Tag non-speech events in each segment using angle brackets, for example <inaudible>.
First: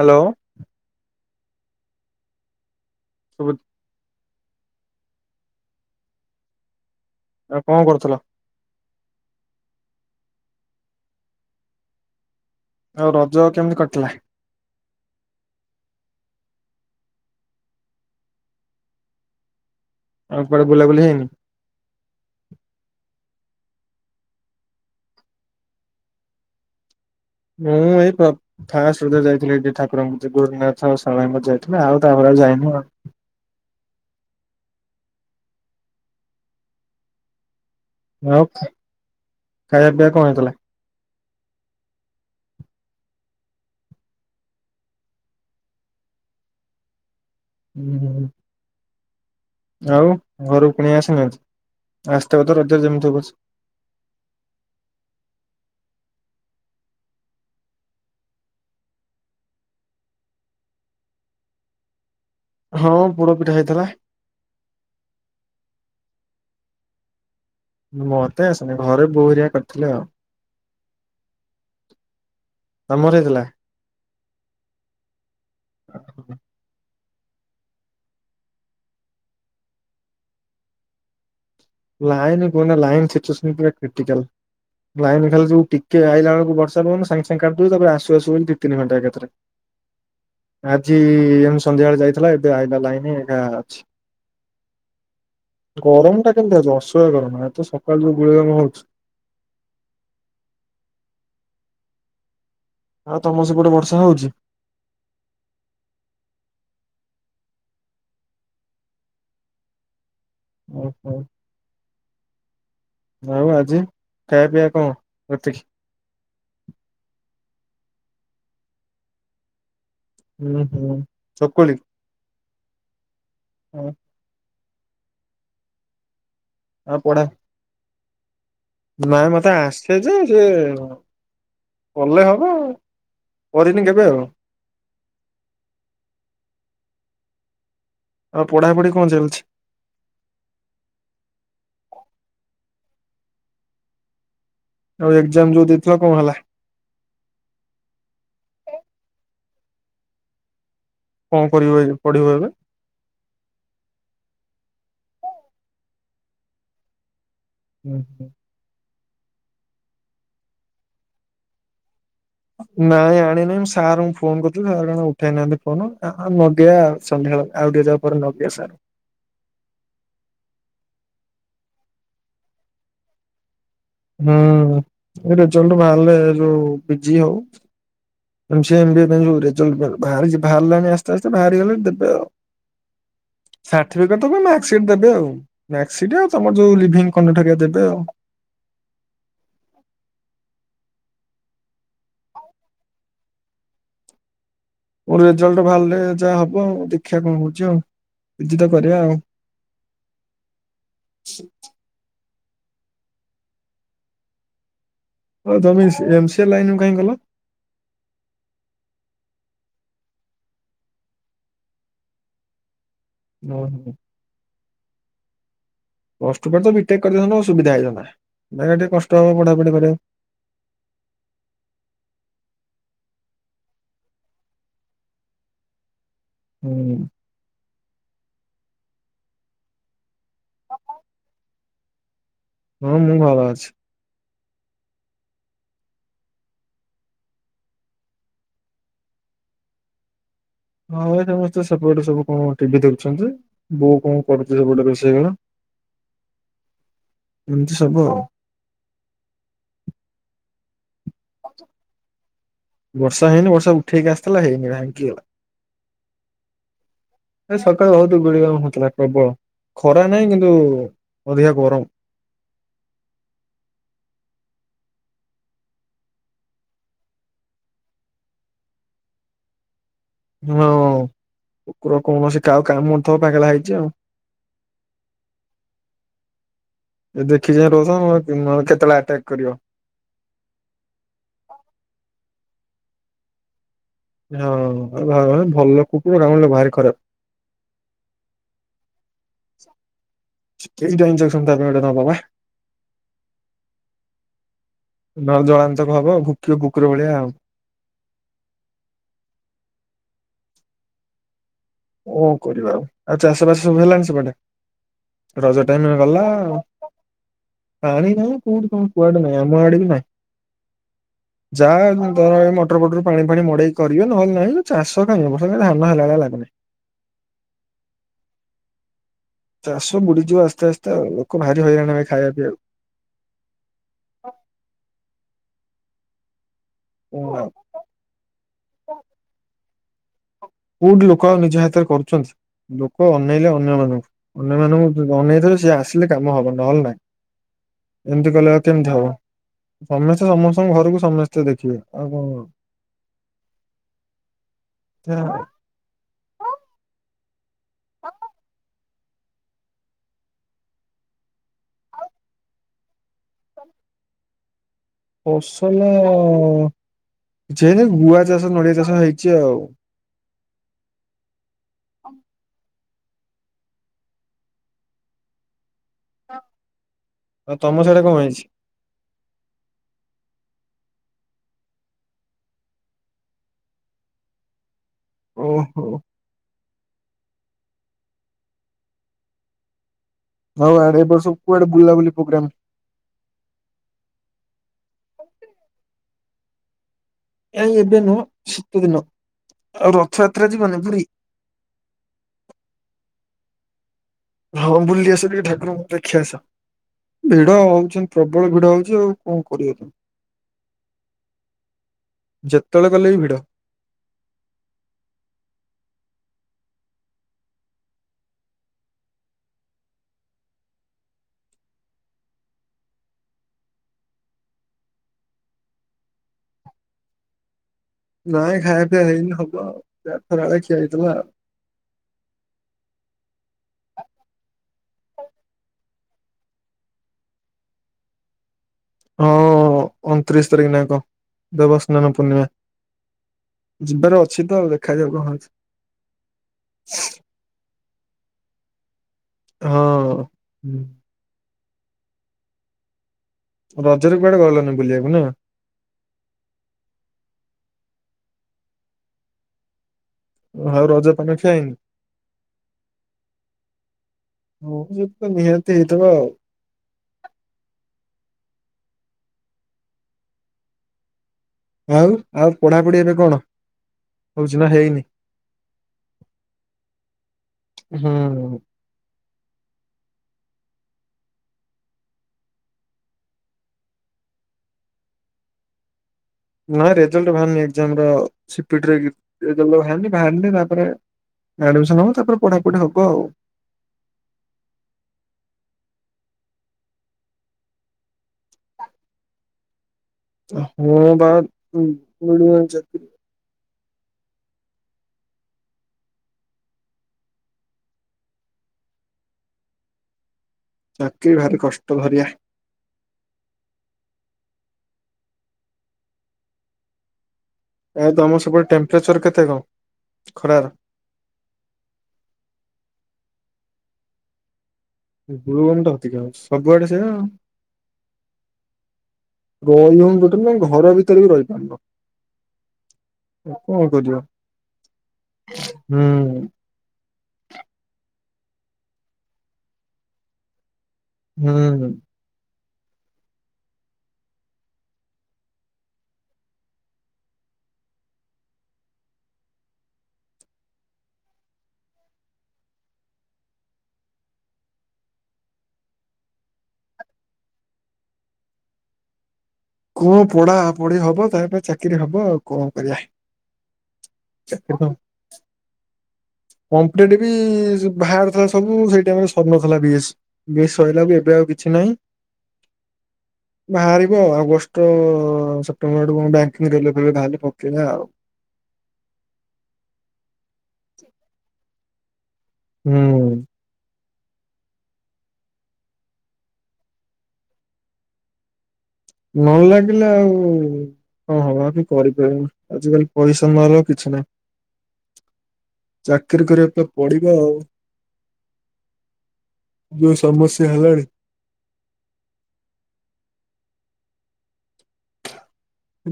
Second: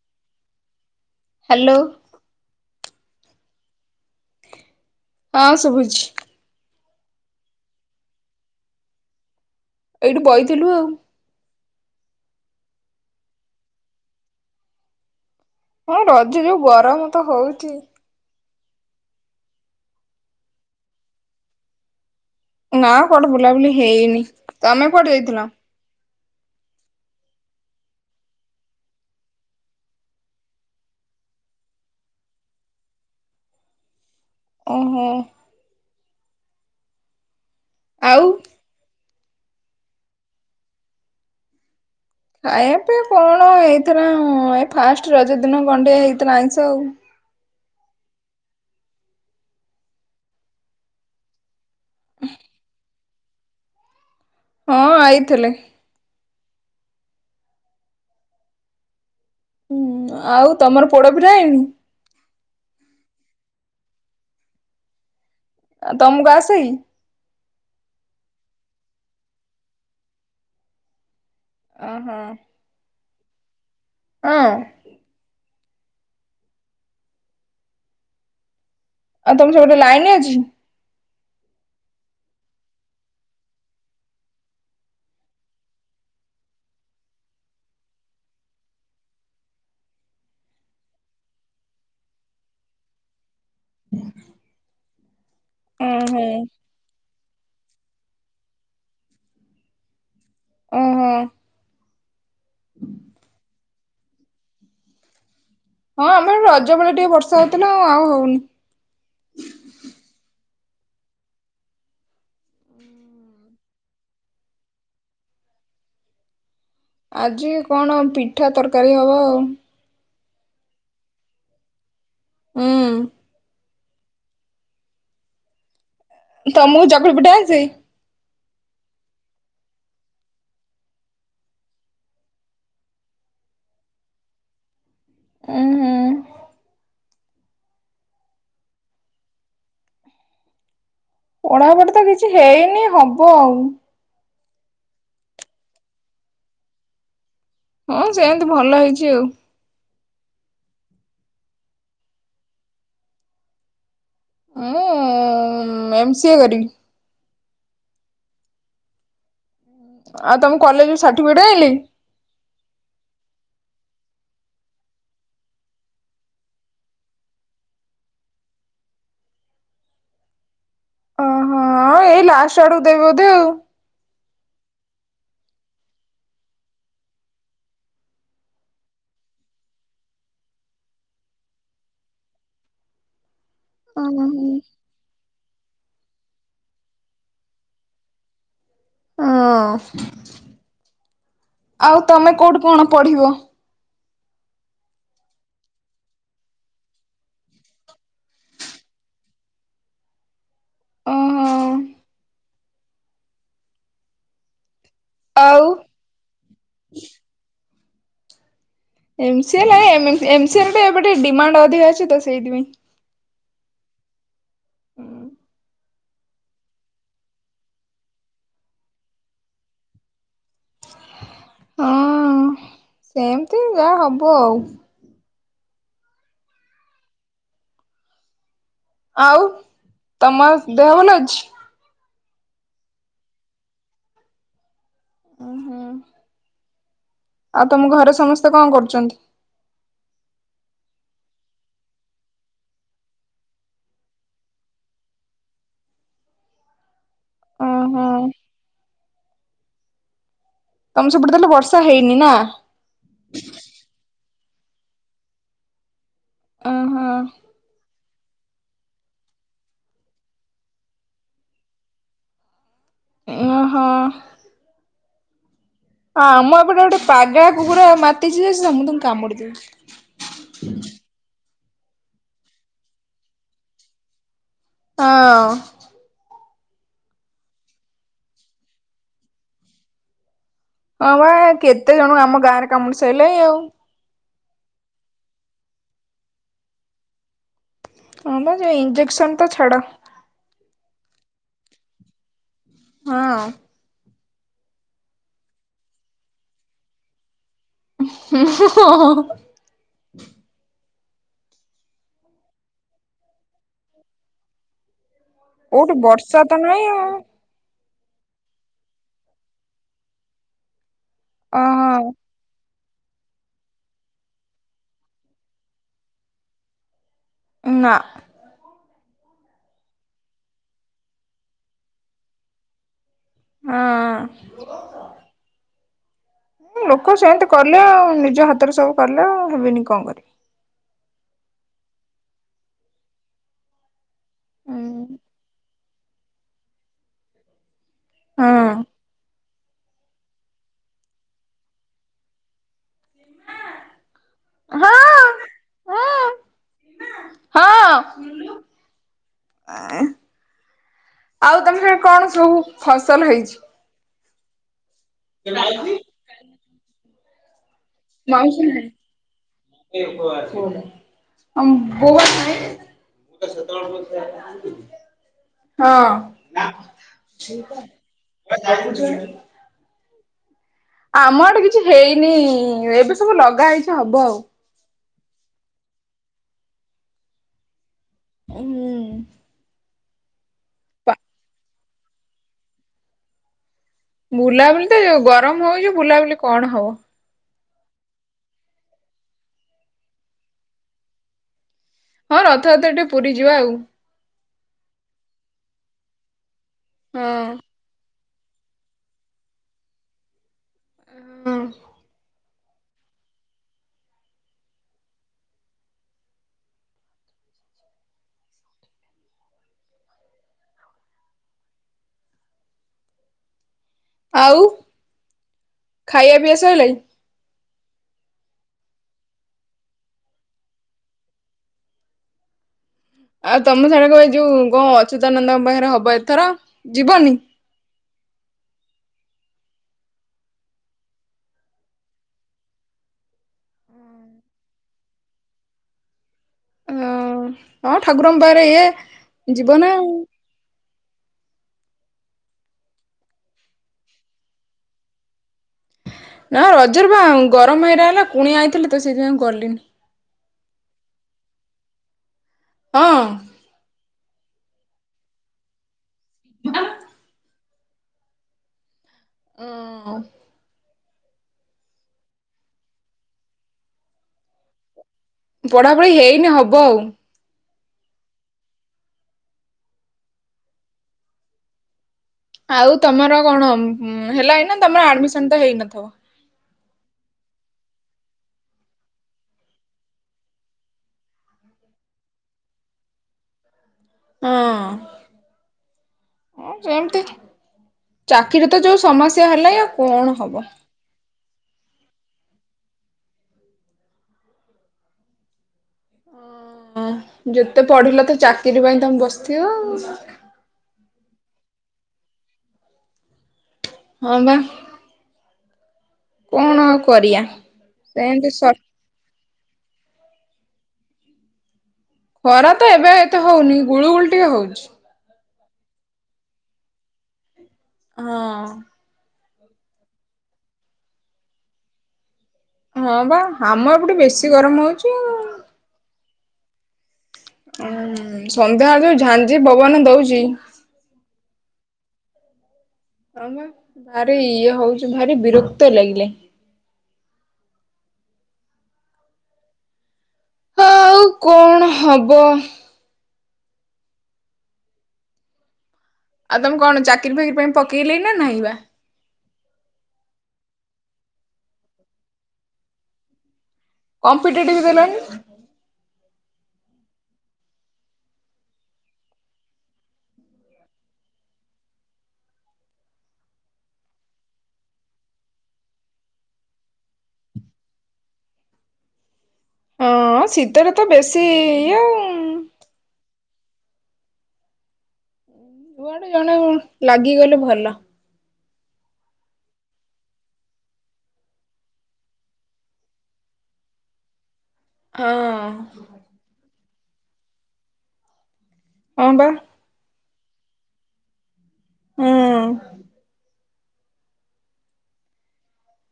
Hello. Hello. ଶୁଭୁଛି? ହଁ ଶୁଭୁଛି। ଆଉ କଣ କରୁଥିଲ? ଏଇଠି ବଇଥିଲୁ ଆଉ। ଆଉ ରଜ କେମିତି କଟିିଲା? ହଁ ରଜ ଯୋଉ ଗରମ ତ ହଉଛି। ଆଉ କୁଆଡେ ବୁଲାବୁଲି ହେଇନି? ନାଁ କୁଆଡେ ବୁଲାବୁଲି ହେଇନି ତମେ କୁଆଡେ ଯାଇଥିଲ? ମୁଁ ଏଇ ପ ଫାଷ୍ଟ୍ ରଜରେ ଯାଇଥିଲି ଟିକେ ଠାକୁରଙ୍କୁ ଟିକେ ଗୋରେଖନାଥ ଆଉ ଶାରଳାଙ୍କ ଯାଇଥିଲେ ଆଉ ତାପରେ ଆଉ ଯାଇନୁ ଆଉ। ଓ ହୋ। ଆଉ ଖା ଖାଇବା ପିଇବା କଣ ହେଇଥିଲା? ଖାଇଆ ପିଆ କଣ ହେଇଥିଲା ଉଁ ଏଇ ଫାଷ୍ଟ୍ ରଜ ଦିନ ଗଣ୍ଡେ ହେଇଥିଲା ଆଇଁଷ ଆଉ। ହୁଁ ହୁଁଁ। ଆଉ ଘରୁକୁ କୁଣିଆ ଆସିନାହାଁନ୍ତି? ଆସଥିବେ ତ ରଜରେ ଯେମତି ହଉ ପଛେ ହଁ ଆଇଥେଲେ। ହୁଁ। ଆଉ ତମର ପୋଡ ପିଠା ହେଇନି? ହଁ, ପୋଡ ପିଠା ହେଇଥିଲା। ଆ ତମକୁ ଆସେଇ? ମତେ ଆସେନେଇ। ଘରେ ବୋଉ ହେରିଆ କରିଥିଲେ ଆଉ। ଓହୋ। ତମର ହେଇଥିଲା? ହଁ। ଆଚଛା <inaudible> ଆଉ ତମ ସେପଟେ ଲାଇନ୍ ଅଛି? ଲାଇନ୍ କୁହନା, ଲାଇନ୍ ସିଚୁଏସନ ପୁରା କ୍ରିଟିକାଲ। ଲାଇନ୍ ଖାଲି ଯୋଉ ଟିକେ ଆଇଲା ବେଳକୁ ବର୍ଷା ପବନ, ସାଙ୍ଗ ସାଙ୍ଗ କାଟି ଦଉଛି, ତାପରେ ଆସୁ ଆସୁ ବୋଲି ଦି ତିିନି ଘଣ୍ଟା ଏକାଥରେ। ଆଜି ଏମତି ସନ୍ଧ୍ୟାବେଳେ ଯାଇଥିଲା ଏବେ ଆଇଲା ଲାଇନି ହେଇକା ଅଛି। ହ ଗରମଟା କେମିତି ଆଉଛି ଅସହ୍ୟ ଗରମ। ଏ ତ ସକାଳୁ ଯୋଉ ଗୁଳି ଗରମ ହଉଛି ଓହୋ। ହୁଁ ଆଉ ତମର ସେପଟେ ବର୍ଷା ହଉଛି? ହଁ ଆମର ଏପଟେ ରଜ ବେଳେ ଟିକେ ବର୍ଷା ହଉଥିଲା ଆଉ ଆଉ ହଉନି। ଓହୋ। ଆଉ ଆଜି, ଖାଇଆ ପିଇଆ କଣ ରାତିକି? ଆଜି କଣ ପିଠା, ତରକାରୀ ହବ ଆଉ। ହୁଁ ହୁଁ, ଚକୁଳି? ହୁଁ। ହଁ। ତମକୁ ଚକୁଳି ପିଠା ଆସେଇ? ନା ମତେ ଆସେ ଯେ ସେ କଲେ ହବ, କରିନି କେବେ ଆଉ। ଉଁ ହୁଁ। ଆଉ ପଢାପଢି କଣ ଚାଲିଛି? ପଢାପଢି ତ କିଛି ହେଇନି, ହବ ଆଉ। ଆଉ ଏକ୍ଜାମ ଯୋଉ ଦେଇଥିଲ, କଣ ହେଲା? ହଁ ସେମତି ଭଲ ହେଇଛି ଆଉ। କଣ କରିବ ଏ ପଢିବ ଏବେ? ମୁଁ ଉମ୍ ଏମ ସି ଏ କରିବି। ଉଁ ହୁଁ। ଆଉ ତମ କଲେଜରୁ ସାର୍ଟିଫିକେଟ୍ ଆଇଁଲେଇ? ନାଇଁ ଆଣିନାହିଁ, ମୁଁ ସାରଙ୍କୁ ଫୋନ କରୁଥିଲି, ସାର୍ କଣ ଉଠେଇନାହାଁନ୍ତି ଫୋନ, ଆ ମଗେଇଆ ଆଉ। ସନ୍ଧ୍ୟାବେଳେ ଆଉ ଟିକେ ଯାଉ ପରେ ଲଗେଇଆ ସାରଙ୍କୁ। ଓହୋ ଏଇ ଲାଷ୍ଟ ଆଡୁକୁ ଦେବେ ବୋଧେ ଆଉ? ହୁଁ। ଏଇ ରେଜଲ୍ଟ ବାହାରିଲେ ଯୋଉ ପି ଜି ହଉ M C A, M B A ପାଇଁ ଯୋଉ ରେଜଲ୍ଟ ବା-ଭାରିଚି ବାହାରିଲାଣି ଆସ୍ତେ ଆସ୍ତେ ବାହାରିଗଲେ ଦେବେ ଆଉ। ସାର୍ଟିଫିକେଟ୍ ତ କଣ ମାର୍କସିଟ ଦେବେ ଆଉ। ମାର୍କସିଟ ଆଉ ତମର ଯୋଉ ଲିଭିଙ୍ଗ କଣ୍ଡକ୍ଟ ହେରିକା ଦେବେ ଆଉ। ହଁ, ଆଉ ତମେ କୋଉଠି କଣ ପଢିବ? ମୋର ରେଜଲ୍ଟ ବାହାରିଲେ ଯାହା ହବ ଆଉ। ଦେଖିବା କଣ ହଉଛି ଆଉ? ପି ଜି ତ କରିବା ଆଉ। ହଁ ଆଉ ତମେ ସେ ଏମ୍ ସି ଏ ଲାଇନକୁ କାହିଁକି ଗଲ? ଏମ ସି ଏ ଲାଇଁ ଏମିତି ଏମ୍ ସି ଏ ରେ ଟିକେ ଏବେ ଟିକେ ଡିମାଣ୍ଡ ଅଧିକା ଅଛି ତ ସେଇଥିପାଇଁ। ହୁଁ ହୁ <inaudible> ହୁଁ। <inaudible> ପ୍ଲସ ଟୁ ପରେ ତ ବିଟେକ୍ କରିଦେଇଥାନ୍ତ ସୁବିଧା ହେଇଥାନ୍ତା, ଯାହା ଟିକେ କଷ୍ଟ ହବ ପଢା ପଢି କରିଆକୁ। ହଁ ସେମିତି ଯାହା ହବ ଆଉ। ହୁଁ। ଆଉ ତମ ଦେହ ଭଲ ଅଛି? ହଁ ମୁଁ ଭଲ ଅଛି। ଉଁ ହୁଁ। ଆଉ ତମ ଘରେ ସମସ୍ତେ କଣ କରୁଚନ୍ତି? ହଁ ଭାଇ ସମସ୍ତେ ସେପଟେ ସବୁ କଣ ଟିଭି ଦେଖୁଛନ୍ତି, ବୋଉ କଣ କରୁଚି ସେପଟେ ରୋଷେଇ କଣ। ଏମିତି ଓହୋ ସବୁ ଆଉ। ତମ ସେପଟେ ତାହେଲେ ବର୍ଷା ହେଇନି ନା? ବର୍ଷା ହେଇନି ବର୍ଷା ଉଠେଇକି ଆସିଥିଲା ହେଇନି ଭାଙ୍ଗିଗଲା। ଓହୋ ଆ ସକାଳୁ ବୋହୁତ୍ ଧୂଳି କାମ ହୋଉଥିଲା ପ୍ରବଳ, ଖରା ନାହିଁ କିନ୍ତୁ ଅଧିକା ଗରମ। ଓହୋ। ହଁ ଆମ ଏପଟେ ଗୋଟେ ପାଗେଳା କୁକୁର ମାତିଛି ଯେ ସମସ୍ତଙ୍କୁ କାମୁଡି ଦଉଛି। ହଁ କୁକୁର କୌଣସି କହାକୁ କାମୁଡିଥିବ ପାଗଳା ହେଇଛି ଆଉ। ହଁ। ଏ ଦେଖି ଚାହିଁ ରହୁଥିବ, ନହେଲେ କେତେବେଳେ ଆଟାକ୍ କରିବ। ହଁ ବା କେତେ ଜଣକୁ ଆମ ଗାଁରେ କାମୁଡି ସାଇଲାଣି ଆଉ। ହଁ ଭଲ, କୁକୁର କାମୁଡ଼ିଲେ ଭାରି ଖରାପ୍। ହଁ ଵା ଯୋଉ ଇଞ୍ଜେକ୍ସନ୍ କେଇଟା ଇଞ୍ଜେକ୍ସନ ତା ପାଈଁ ଗୋଟେ ନବ ବା? ହଁ। ନ ହେଲେ ଜଳାନ୍ତକ ହବ, ଆଉ ଭୁକିବ ଭୁକୁର ଭଳିଆ ଆଉ। <unintelligible> କଣ କରିବା ଆଉ? ଆଉ ଚାଷ ବାସ ସବୁ ହେଲାଣି ସେପଟେ? ରଜ ଟାଇମ୍ ରେ କୋଉଠି ଗଲା ବର୍ଷା ତ ଆଉ, ନାହିଁ ଆଉ ପାଣି ନାହିଁ କୋଉଠି କଣ କୁଆଡେ ନାହିଁ ଆମ ଆଡେ ବି ନାହିଁ। ଯାଏ ଓହୋ ତର ଏ ମୋ ମଟର ଫଟର, ପାଣି ଫାଣି ମଡେଇ କରିବେ, ନହେଲେ ନାହିଁ ଚାଷ କାଇଁ ଏ ବର୍ଷ ଧାନ ହେଲାଭଳିଆ ଲାଗୁ ନାହିଁ। ନା। ଚାଷ ବୁଡିଯିବ ଆସ୍ତେ ଆସ୍ତେ ଆଉ, ଲୋକ ଭାରି ହଇରାଣ ହେବେ ଖାଇବା ପିଆକୁ। ହଁ। ଲୋକ କଣ ସେମିତି ଆଉ। କଲେ ଆଉ, ନିଜ ହାତରେ ସବୁ କଲେ ଆଉ, ହେବନି କଣ କରିବେ। କୋଉଠି ଲୋକ ଅଉ ନିଜ ହାତରେ କରୁଛନ୍ତି, ଲୋକ ଅନେଇଲେ ଅନ୍ୟମାନଙ୍କୁ। ହଁ ଅନ୍ୟମାନାନଙ୍କୁ ଅନେଇଥିବେ ସିଏ ଆସିଲେ କାମ ହବ ନହେଲେ ନାହିଁ, ଏମିତି କଲେ ଆଉ କେମିତି ହବ। ସମସ୍ତେ ସମସ୍ତଙ୍କ ଘରକୁ ସମସ୍ତେ ଦେଖିବେ ଆଉ କଣ ହଁ ସେୟା ହଁ, ଶୁଣିଲୁ। ଏଁ, ଆଉ ତମେ କଣ ସବୁ ଫସଲ ହେଇଛି? ଫସଲ କିଛି ହେଇନି, ଗୁଆ ଚାଷ ନଡ଼ିଆ ଚାଷ ହେଇଛି ଆଉ। ଅଁ, ବୋଉ ଆସିନି? <unintelligible> ହଁ। ଆଉ ତମ ସିଆଡେ କଣ ହେଇଛି ଆମ ଆଡେ କିଛି ହେଇନି, ଏବେ ସବୁ ଲଗା ହେଇଛି ହବ ଆଉ। ଓହୋ। ହୁଁ। ହଉ ଆଡ଼େ ଏ ବର୍ଷ କୁଆଡେ ବୁଲାବୁଲି ପ୍ରୋଗ୍ରାମ୍? ବୁଲାବୁଲି ତ ଯୋଉ ଗରମ ହଉଛି, ବୁଲାବୁଲି କଣ ହବ। ନାଇ ଏବେ ନୁହଁ ଶୀତ ଦିନ ଆଉ ରଥଯାତ୍ରା ଯିବନି ପୁରୀ। ହଁ ରଥଯାତ୍ର ଟିକେ ପୁରୀ ଯିବା ଆଉ। ହଉ ବୁଲି ଆସିବି ଠାକୁରଙ୍କୁ ଦେଖି ଆସ ହଁ ଭିଡ ହଉଛନ୍ତି। ପ୍ରବଳ ଭିଡ ହଉଛି ଆଉ କଣ କରିବ ତ? ହଁ। ଯେତେବେଳେ ଗଲେ ବି ଭିଡ। ଆଉ ଖାଇବା ପିଇଆ ସଇଲାଣି। ନାଇଁ ଖାଇବା ପିଇବା ହେଇନି ହବ ଆଉଯାହା ଖରାବେଳେ ଖିଆ ହେଇଥିଲା ଆଉ। ଆଉ ତମେ ସାଗେ ଏଇ ଯୋଉ ଗ ଅଚ୍ୟୁତାନନ୍ଦଙ୍କ ପାଖରେ ହବ ଏଥର ଯିବନି। ହଁ ଅଣତିରିଶ ତାରିଖ ନା କ ଦେବସ୍ନାନ ପୂର୍ଣ୍ଣିମା। ଯିବାର ଅଛି ତ ଆଉ ଦେଖାଯାଉ କଣ ଅ ହଉଛି। ହଁ ଠାକୁରଙ୍କ ପାରେ ଇଏ ଯିବ ନା ଆଉ। ହୁଁ। ରଜରେ କୁଆଡେ ଗଲଣିି ବୁଲିବାକୁ ନା। ନା ରଜର ବା ଗରମ ହେଇରା ହେଲା ଗୁଣିଆ ଆଇଥିଲି ତ ସେଇଥିପାଇଁ ଗଲିନି। ଆଉ ରଜ ପାନ କାଇ। ହଁ। ହଁ ଯ ତ ନିହାତି ହେଇଥିବ ଆଉ। ମ <inaudible> ହଁ ଆଉ। ଆଉ ଆଉ ପଢାପଢି ଏବେ କଣ ହଉଛିବା ହେଇନି। ପଢା ପଢି ହେଇନି ହବ ଆଉ। ହଁ। ଆଉ ତମର କଣ ହେଲା ଏଇନା ତମର ଆଡମିସନ ତ ହେଇନଥିବ। ନାଇଁ ରେଜଲ୍ଟ ବାହାରନି ଏକ୍ଜାମର ସିପିଟିର ବାହାରନି ବାହାରିନି ତାପରେ। ଆଡମିସନ ହବ ତାପରେ ପଢାପଢି ହବ ଆଉ। ହଁ। ହ ସେମିତି ଚାକିରି ତ ଯୋଉ ସମସ୍ୟା ହେଲାଇ ଆଉ କଣ ହବ? ମୁଁ ବା ମିଳୁ <unintelligible> ହ। ହଁ ଯେତେ ପଢିଲ ତ ଚାକିରି ପାଇଁ ତମେ ବସିଥିବ ଆଉ। ଚାକିର ଭାରି କଷ୍ଟ ଭରିଆ। ହଁ ବା। କଣ ଆଉ କରିଆ? ଏ ତମ ସେପଟ ଟେମ୍ପରେଚର କେତେ କଣ ଖରାର? ଖରା ତ ଏବେ ଏତେ ହଉନି ଗୁଳୁ ଗୁଳଟିଏ ହଉଛି। ଗୁରୁ ଗମ <unintelligible> ଟା ଅଧିକା ଆଉ ସବୁଆଡେ ସେଇଆ। ହଁ। ରହି ହଉନୋଟେ ଘର ଭିତରେ ବି ରହିପାରିବ। ହଁ ବା ଆମ ଏପଟେ କରିବ ବେଶୀ ଗରମ ହଉଛି ଆଉ। ହୁଁ। ଉଁ ସନ୍ଧ୍ୟାବେଳଳେ ଯୋଉ ଝାଞ୍ଜି ପବନ ଦଉଛି। ହୁଁ ହୁଁ। ହଁ ବା ଆରେ ଇଏ ହଉଛି ଭାରି ବିରକ୍ତ ଲାଗିଲେଇ। ଆଉ କଣ ହବ? ଆଉ ତମେ କଣ ଚାକିରି ଫାକିରି ପାଇଁ ପକେଇଲେଇ ନାହିଁବା। କୁହ ପଢା ପଢି ହବ ତାପ ଚାକିରି ହବ ଆଉ କଣ କରିବା। କମ୍ପିଟେଟିଭ ଦେଲନି। କମ୍ପିଟେଟିଭ ବାହରଥିଲା ସବୁ ସେଇ ଟାଇମ ରେ ସରିନଥିଲା ବିଏସି। ବିଏସି ସଇଲାକୁ ଏବେ ଆଉ କିଛି ନାହିଁ ବାହାରିବ ଆଉ ଅଗଷ ତ ସେପ୍ଟେମ୍ବର ଆଡୁକୁ ବ୍ୟାଙ୍କିଙ୍ଗ ରିଲେଟେଡ ବାହାରିଲେ ପକେଇଆ ଆଉ। ହଁ ଶୀତରେ ତ ବେଶୀ ଇଏ ଆଉ। ହୁଁ। ଯୁଆଡୁ ଜଣେ ଲାଗିଗଲେ ଭଲ। ନ ଲାଗିଲେ ଆଉ କଣ ହବ ଆ ବି କରିପାରିବି ଆଜିିକାଲି ପଇସା ନହଲେ ଆଉ କିଛି ନାହିଁ। ହଁ। ଚାକିରି କରିବା ପାଇଁ ପଡିବ ଆଉ। ହଁ ପା। ଯୋଉ ସମସ୍ୟା ହେଲାଣି। ହଁ।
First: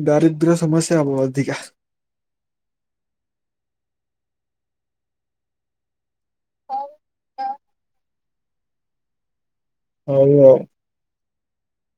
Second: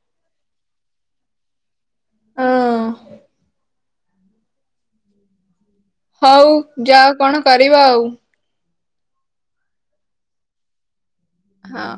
ଦାରିଦ୍ର୍ୟ ସମସ୍ୟା ହବ ଅଧିକା। ହଁ। ହଉ ଯାଅ କଣ କରିବ ଆଉ। ହଉ ଆଉ। ହଁ।